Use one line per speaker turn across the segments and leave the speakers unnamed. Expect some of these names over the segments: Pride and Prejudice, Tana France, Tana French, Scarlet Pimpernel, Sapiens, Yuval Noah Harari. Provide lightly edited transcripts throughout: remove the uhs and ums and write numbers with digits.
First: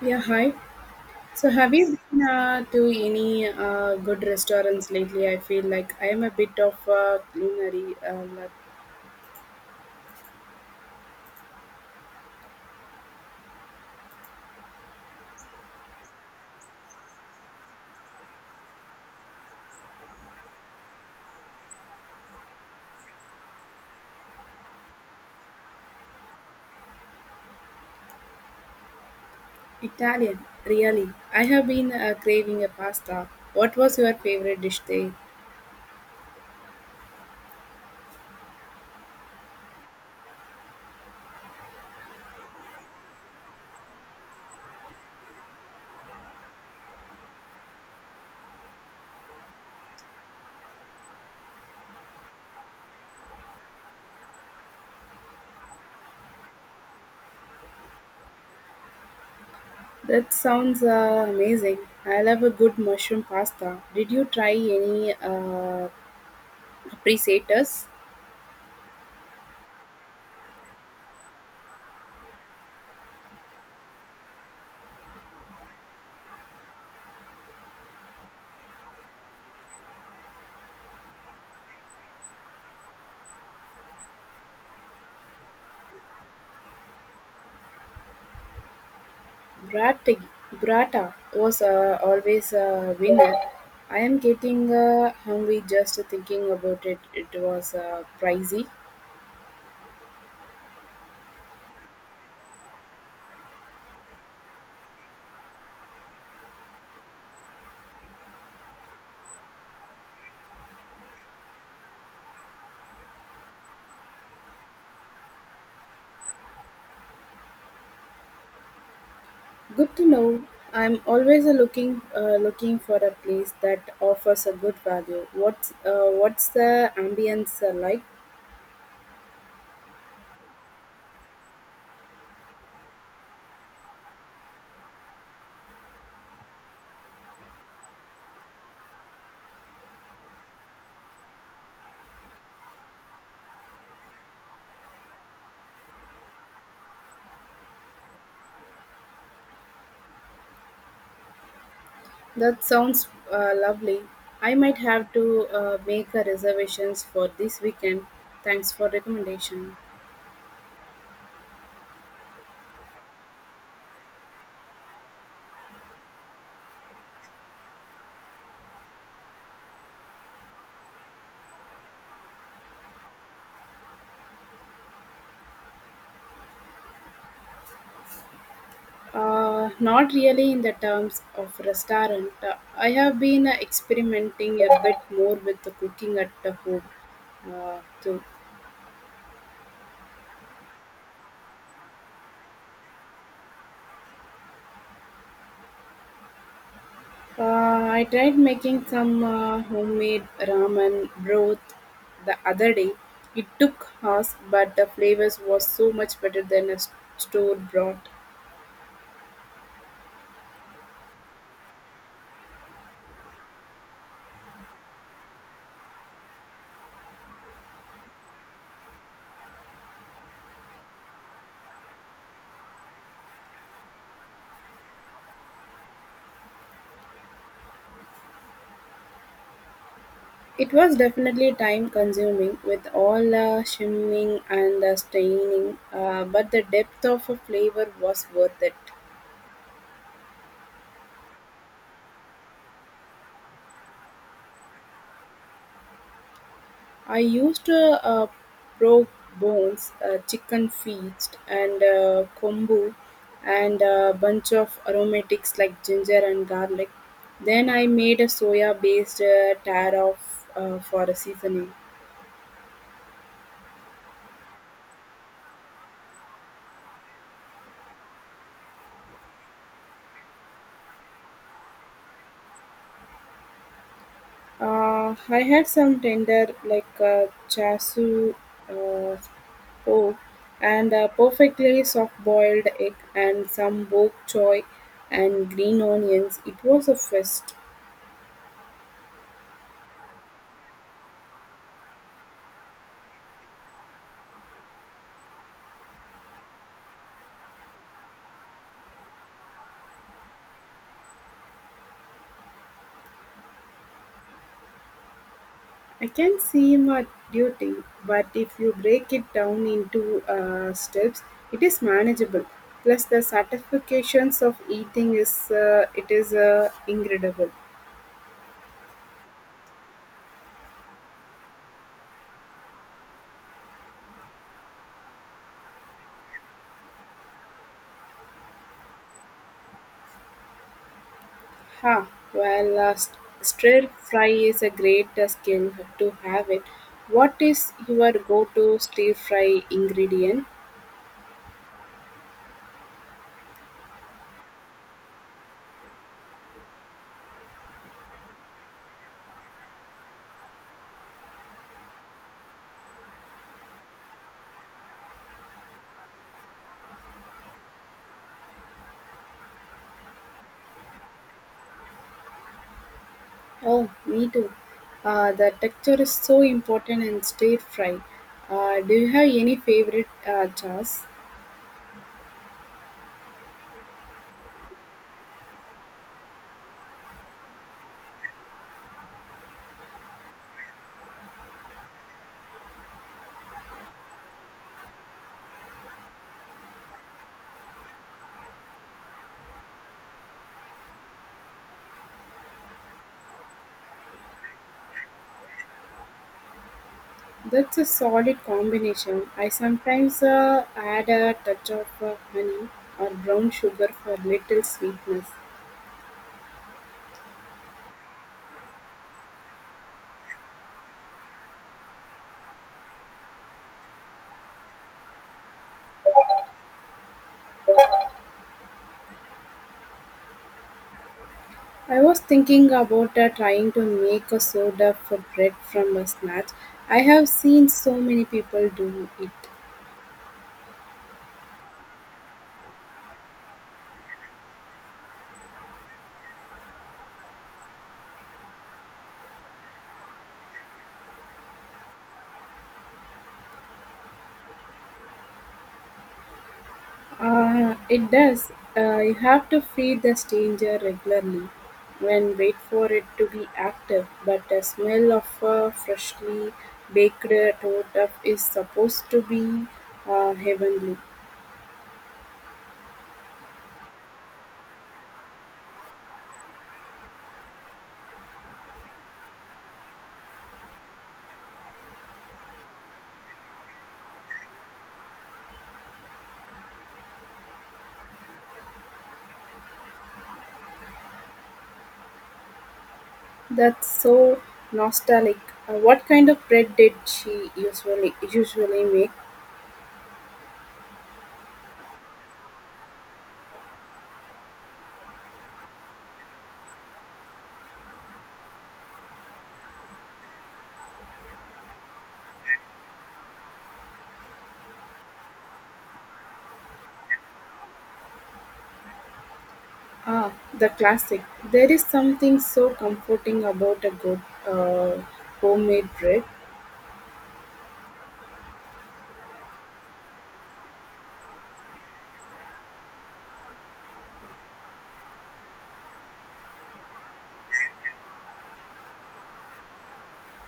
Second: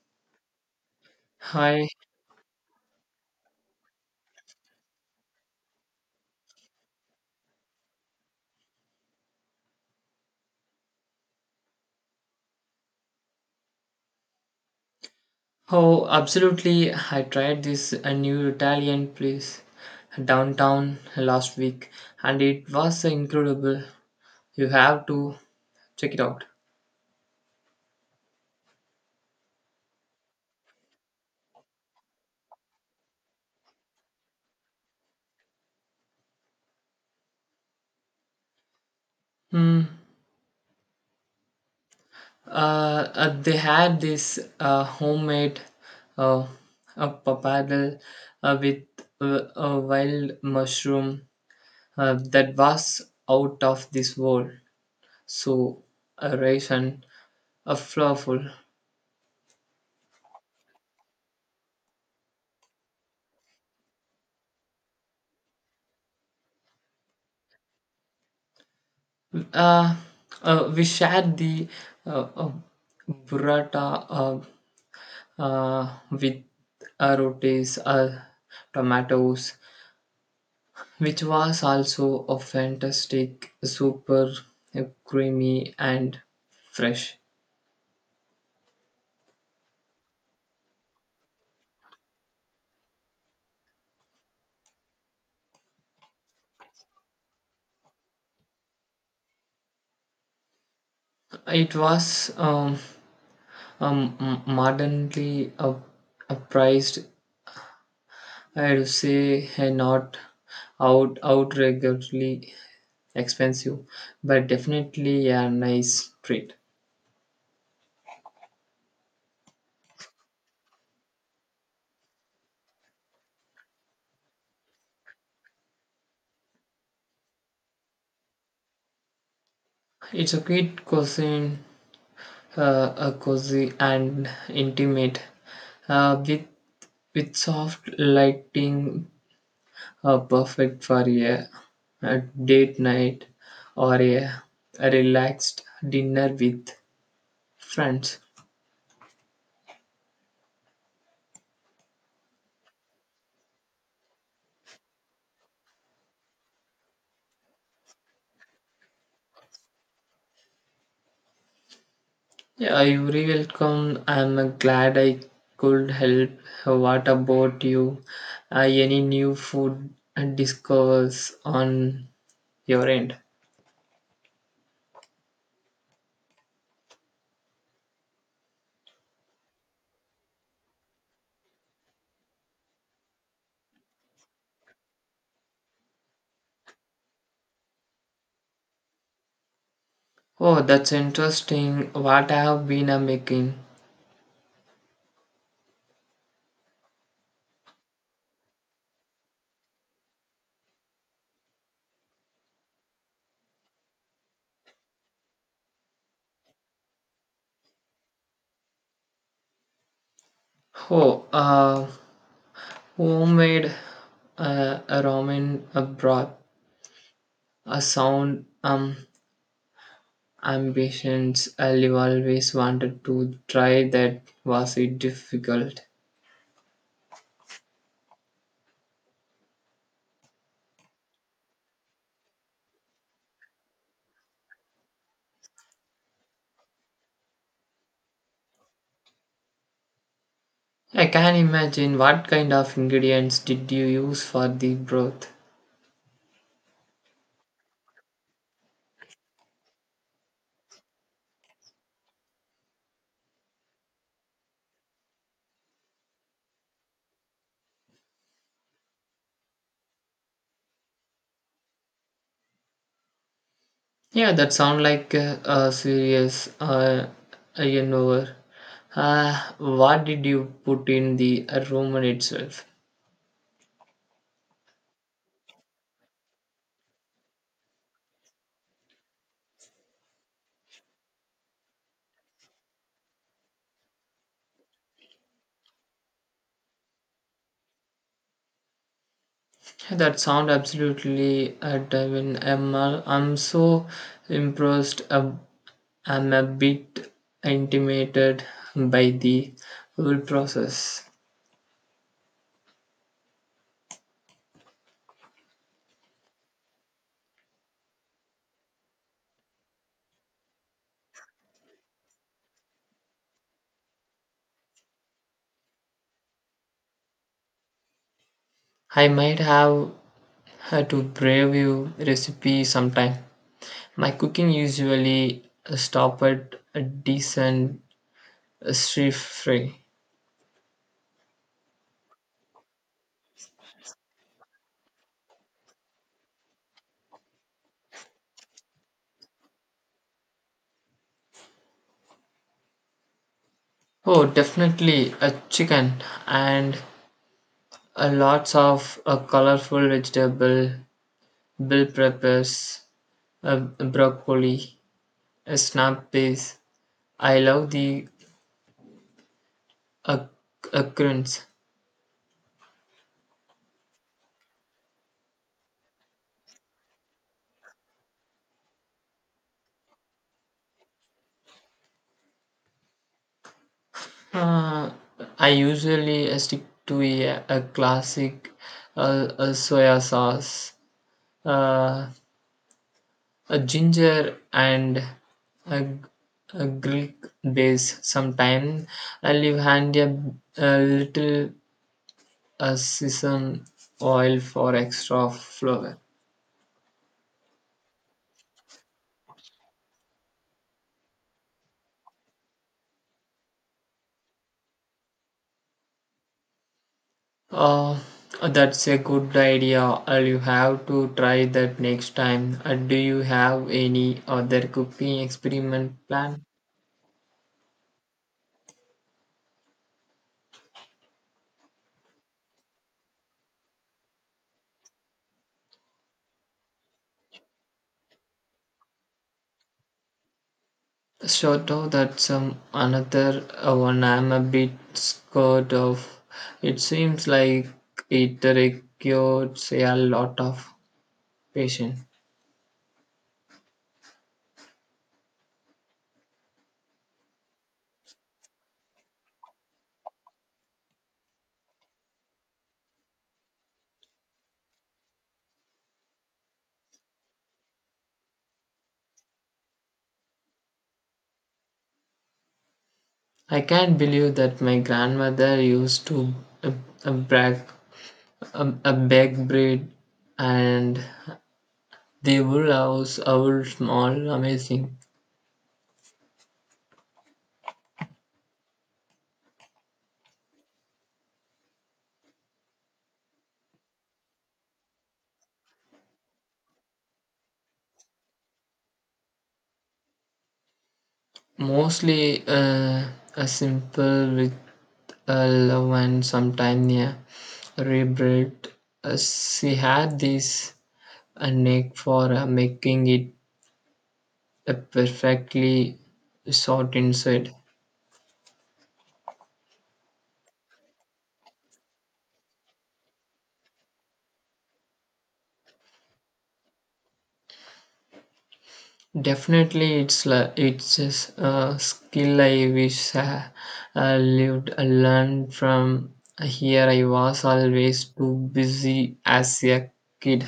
Yeah, hi. So, have
Hi.
you been to any good restaurants lately? I feel like I am a bit of a culinary nut.
Oh, absolutely. I tried this a new Italian place downtown last week and it was incredible. You have to check it out.
Italian, really. I have been craving a pasta. What was your favorite dish there?
Hmm. They had this homemade uh, a papadal with a wild mushroom that was out of this world. So rich and flavorful.
That sounds amazing. I love a good mushroom pasta. Did you try any appreciators?
Uh, we shared the uh, uh, burrata with rotis, tomatoes, which was also a fantastic, super creamy and fresh.
Brat Brata was always a winner. I'm getting hungry just thinking about it. It was pricey.
It was modernly priced, I'd say, not outrageously expensive, but definitely a nice treat.
Good to know. I'm always looking for a place that offers a good value. What's the ambience like?
It's a great cuisine, a cozy and intimate, uh, with with soft lighting, perfect for a date night or a relaxed dinner with friends.
That sounds lovely. I might have to make a reservations for this weekend. Thanks for recommendation.
Yeah, you're welcome. I'm glad I could help. What about you? Any new food discovers on your end?
Not really in the terms of restaurant. I have been experimenting a bit more with the cooking at the home too.
Oh, that's interesting. What I have been making?
Uh, I tried making some homemade ramen broth the other day. It took hours, but the flavors was so much better than store broth.
Oh, homemade a ramen a broth, a sound ambitions. I always wanted to try that. Was it difficult?
It was definitely time consuming with all the shimming and the staining, but the depth of a flavor was worth it.
I can imagine. What kind of ingredients did you use for the broth?
I used pork bones, chicken feet, and kombu, and a bunch of aromatics like ginger and garlic. Then I made a soya-based taro for a seasoning.
Yeah, that sound like a serious you know. What did you put in the ramen itself?
I had some tender like chasu uh, pork and a perfectly soft-boiled egg and some bok choy and green onions. It was a feast.
That sound absolutely divine, Emma. I'm so impressed. I'm a bit intimidated by the whole process.
I can see my duty, but if you break it down into steps, it is manageable. Plus, the satisfactions of eating is incredible.
I might have had to brave you recipe sometime. My cooking usually stop at a decent street free.
Ha! Well, stir fry is a great skill to have it. What is your go-to stir fry ingredient?
Oh, definitely a chicken and a lots of a colorful vegetable bill preppers. Broccoli, snap peas. I love the uh, occurrence.
Oh, me too. The texture is so important in stir fry. Do you have any favorite chas?
Uh, I usually stick to a classic soya sauce, uh, a ginger, and a, g- a Greek base. Sometimes I leave handy a little sesame oil for extra flavor.
That's a solid combination. I sometimes add a touch of honey or brown sugar for little sweetness.
Uh, that's a good idea. I'll you have to try that next time. Do you have any other cooking experiment plan?
I was thinking about trying to make a soda for bread from a snatch. I have seen so many people do it.
Sort of that's another one I'm a bit scared of. It seems like it requires a lot of patience.
It does. You have to feed the stranger regularly and wait for it to be active. But the smell of a freshly baked torta is supposed to be heavenly.
I can't believe that my grandmother used to uh, bake, bake bread and they would house our small, amazing,
That's so nostalgic. What kind of bread did she usually make?
mostly a simple with a love and sometime a rebuilt. She had this a knack for making it a perfectly sort inside.
Ah, the classic. There is something so comforting about a good uh, homemade bread.
Definitely, it's just a skill I wish I learned from. Here I was always too busy as a kid.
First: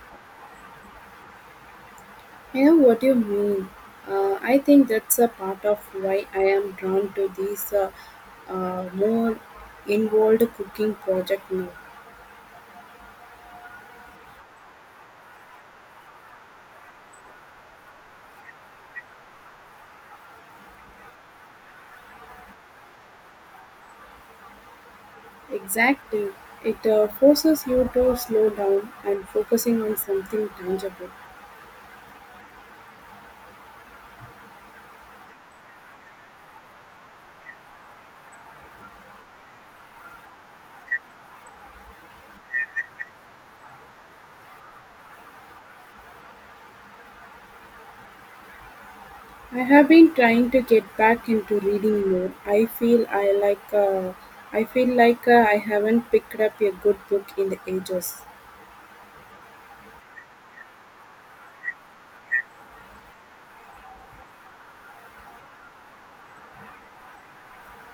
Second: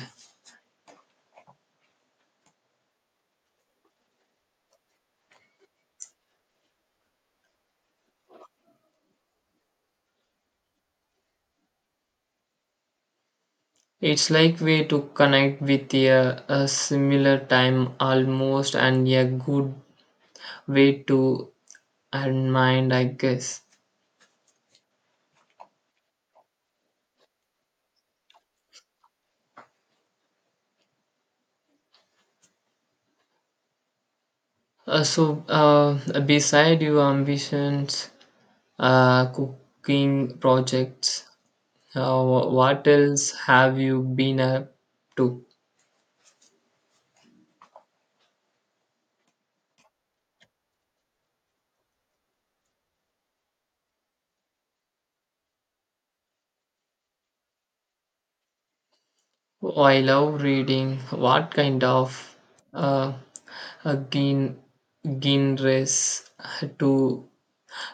I know what you mean. I think that's a part of why I am drawn to these more involved cooking project now.
It's like way to connect with a similar time almost and a good way to unwind, I guess.
Exactly. It forces you to slow down and focusing on something tangible.
So, beside your ambitions, cooking projects, what else have you been up to?
I have been trying to get back into reading more. I feel I like I feel like I haven't picked up a good book in the ages.
Oh, I love reading. What kind of uh, uh, gen- genres do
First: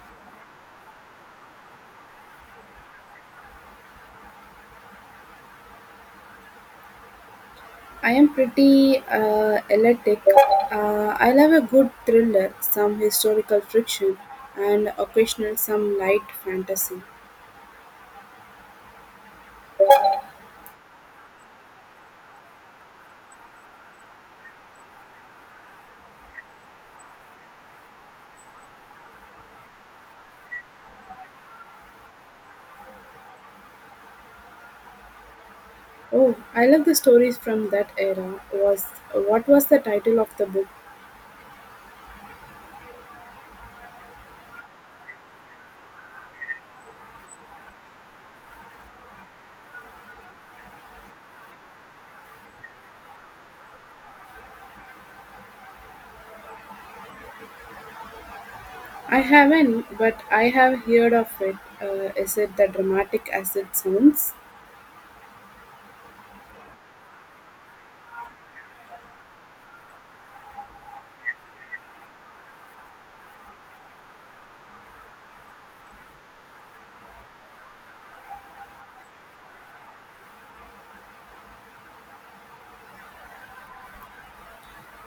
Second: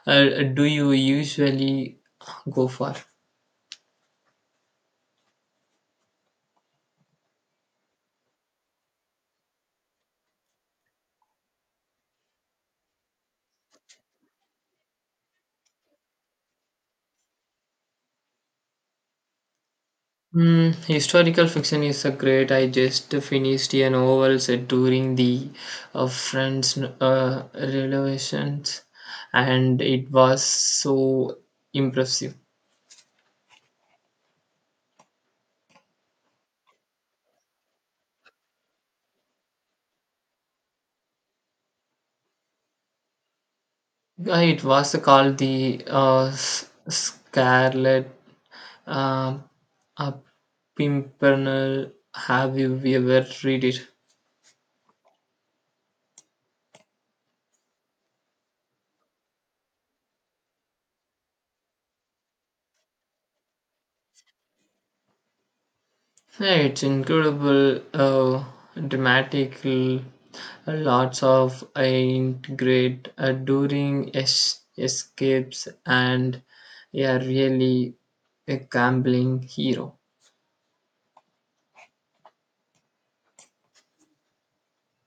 Do you usually go for?
I'm pretty eclectic. I love a good thriller, some historical fiction, and occasional some light fantasy.
Mm, historical fiction is a great. I just finished a novel set during the French Revolutions, and it was so impressive.
Oh, I love the stories from that era. Was What was the title of the book?
It was called the Scarlet uh, uh, Pimpernel. Have you ever read it?
I haven't, but I have heard of it. Is it the dramatic as it sounds?
Yeah, it's incredible, dramatic, lots of integrate during escapes, and yeah, really a gambling hero.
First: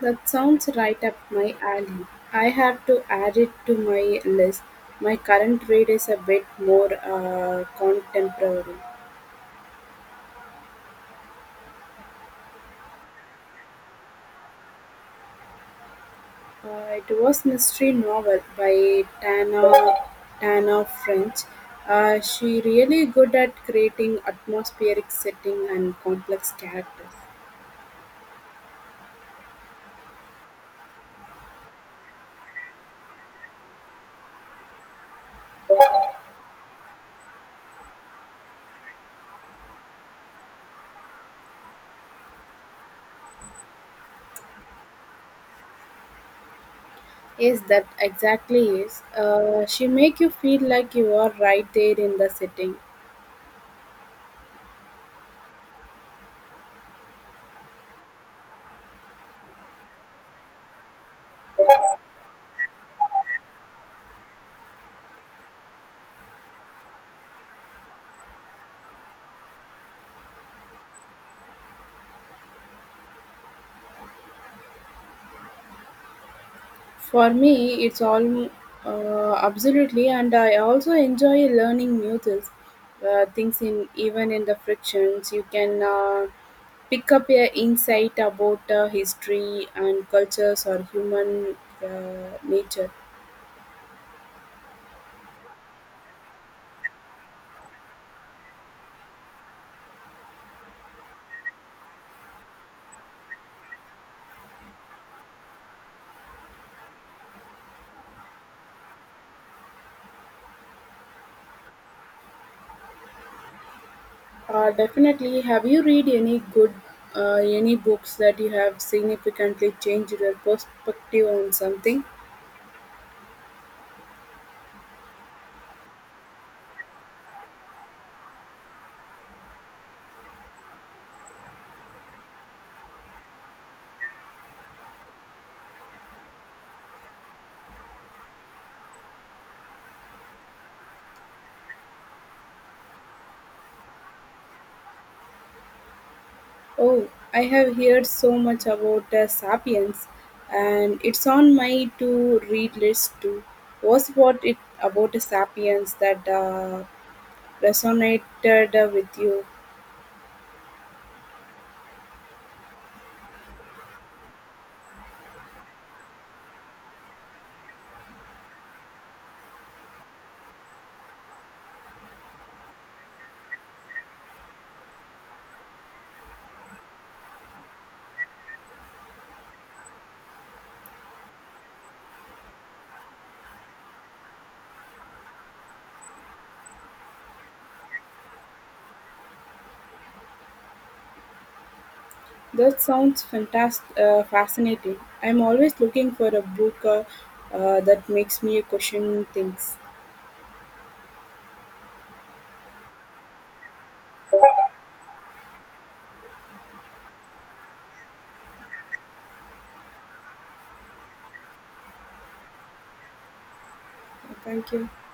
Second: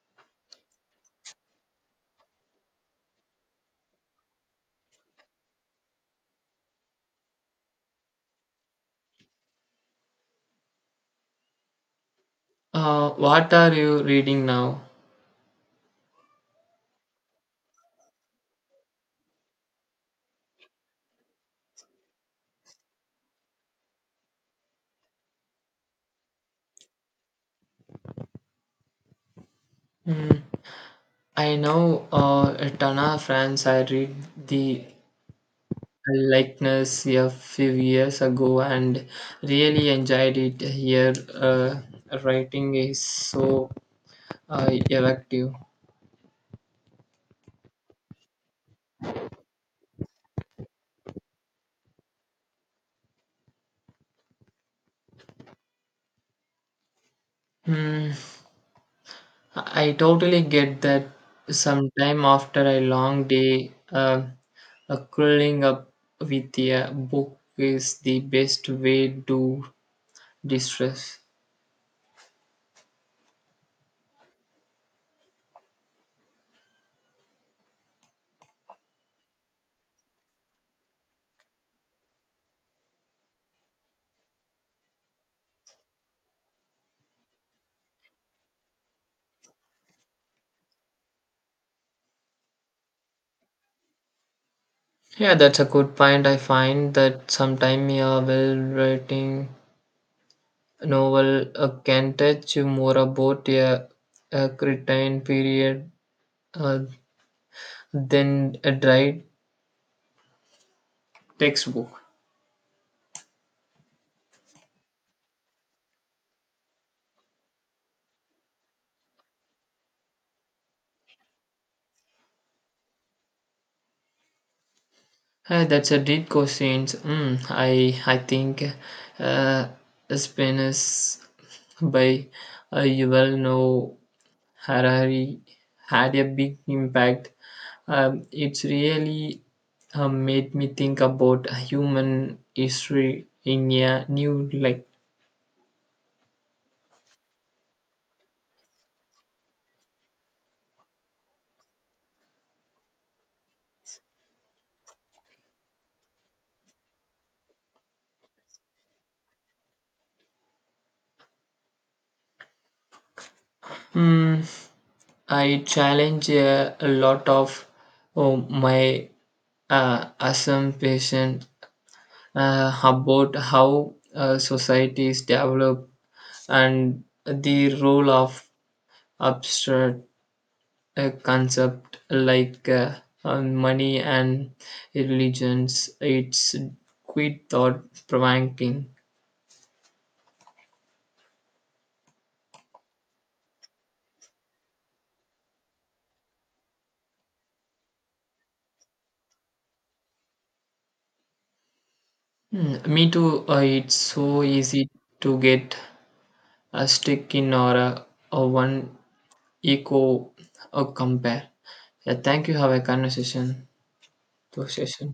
That sounds right up my alley. I have to add it to my list. My current read is a bit more contemporary.
What are you reading now?
It was mystery novel by Tana French. She really good at creating atmospheric setting and complex characters.
Hmm, I know Tana France. I read the likeness a few years ago and really enjoyed it. Here, writing is so effective.
Yes, that exactly is. She make you feel like you are right there in the setting.
Hmm, I totally get that. Sometime after a long day, curling up with a book is the best way to distress.
For me, it's all absolutely, and I also enjoy learning new things, things in even in the frictions you can pick up a insight about history and cultures or human nature.
Yeah, that's a good point. I find that sometime a well-written novel can touch you more about a certain period uh, than a dry textbook.
Definitely. Have you read any good uh, any books that you have significantly changed your perspective on something?
That's a deep question. I think uh, Spanish by Yuval Noah Harari had a big impact. It's really made me think about human history in a new light.
Oh, I have heard so much about Sapiens, and it's on my to read list too. Was what it about Sapiens that resonated with you?
Mm, I challenge a lot of oh, my assumption about how societies develop and the role of abstract concept like money and religions. It's quite thought provoking.
That sounds fascinating. I'm always looking for a book that makes me question things.
Mm, me too. It's so easy to get a stick in or a one eco or compare. Yeah, thank you. Have a conversation. To
Thank you.
session.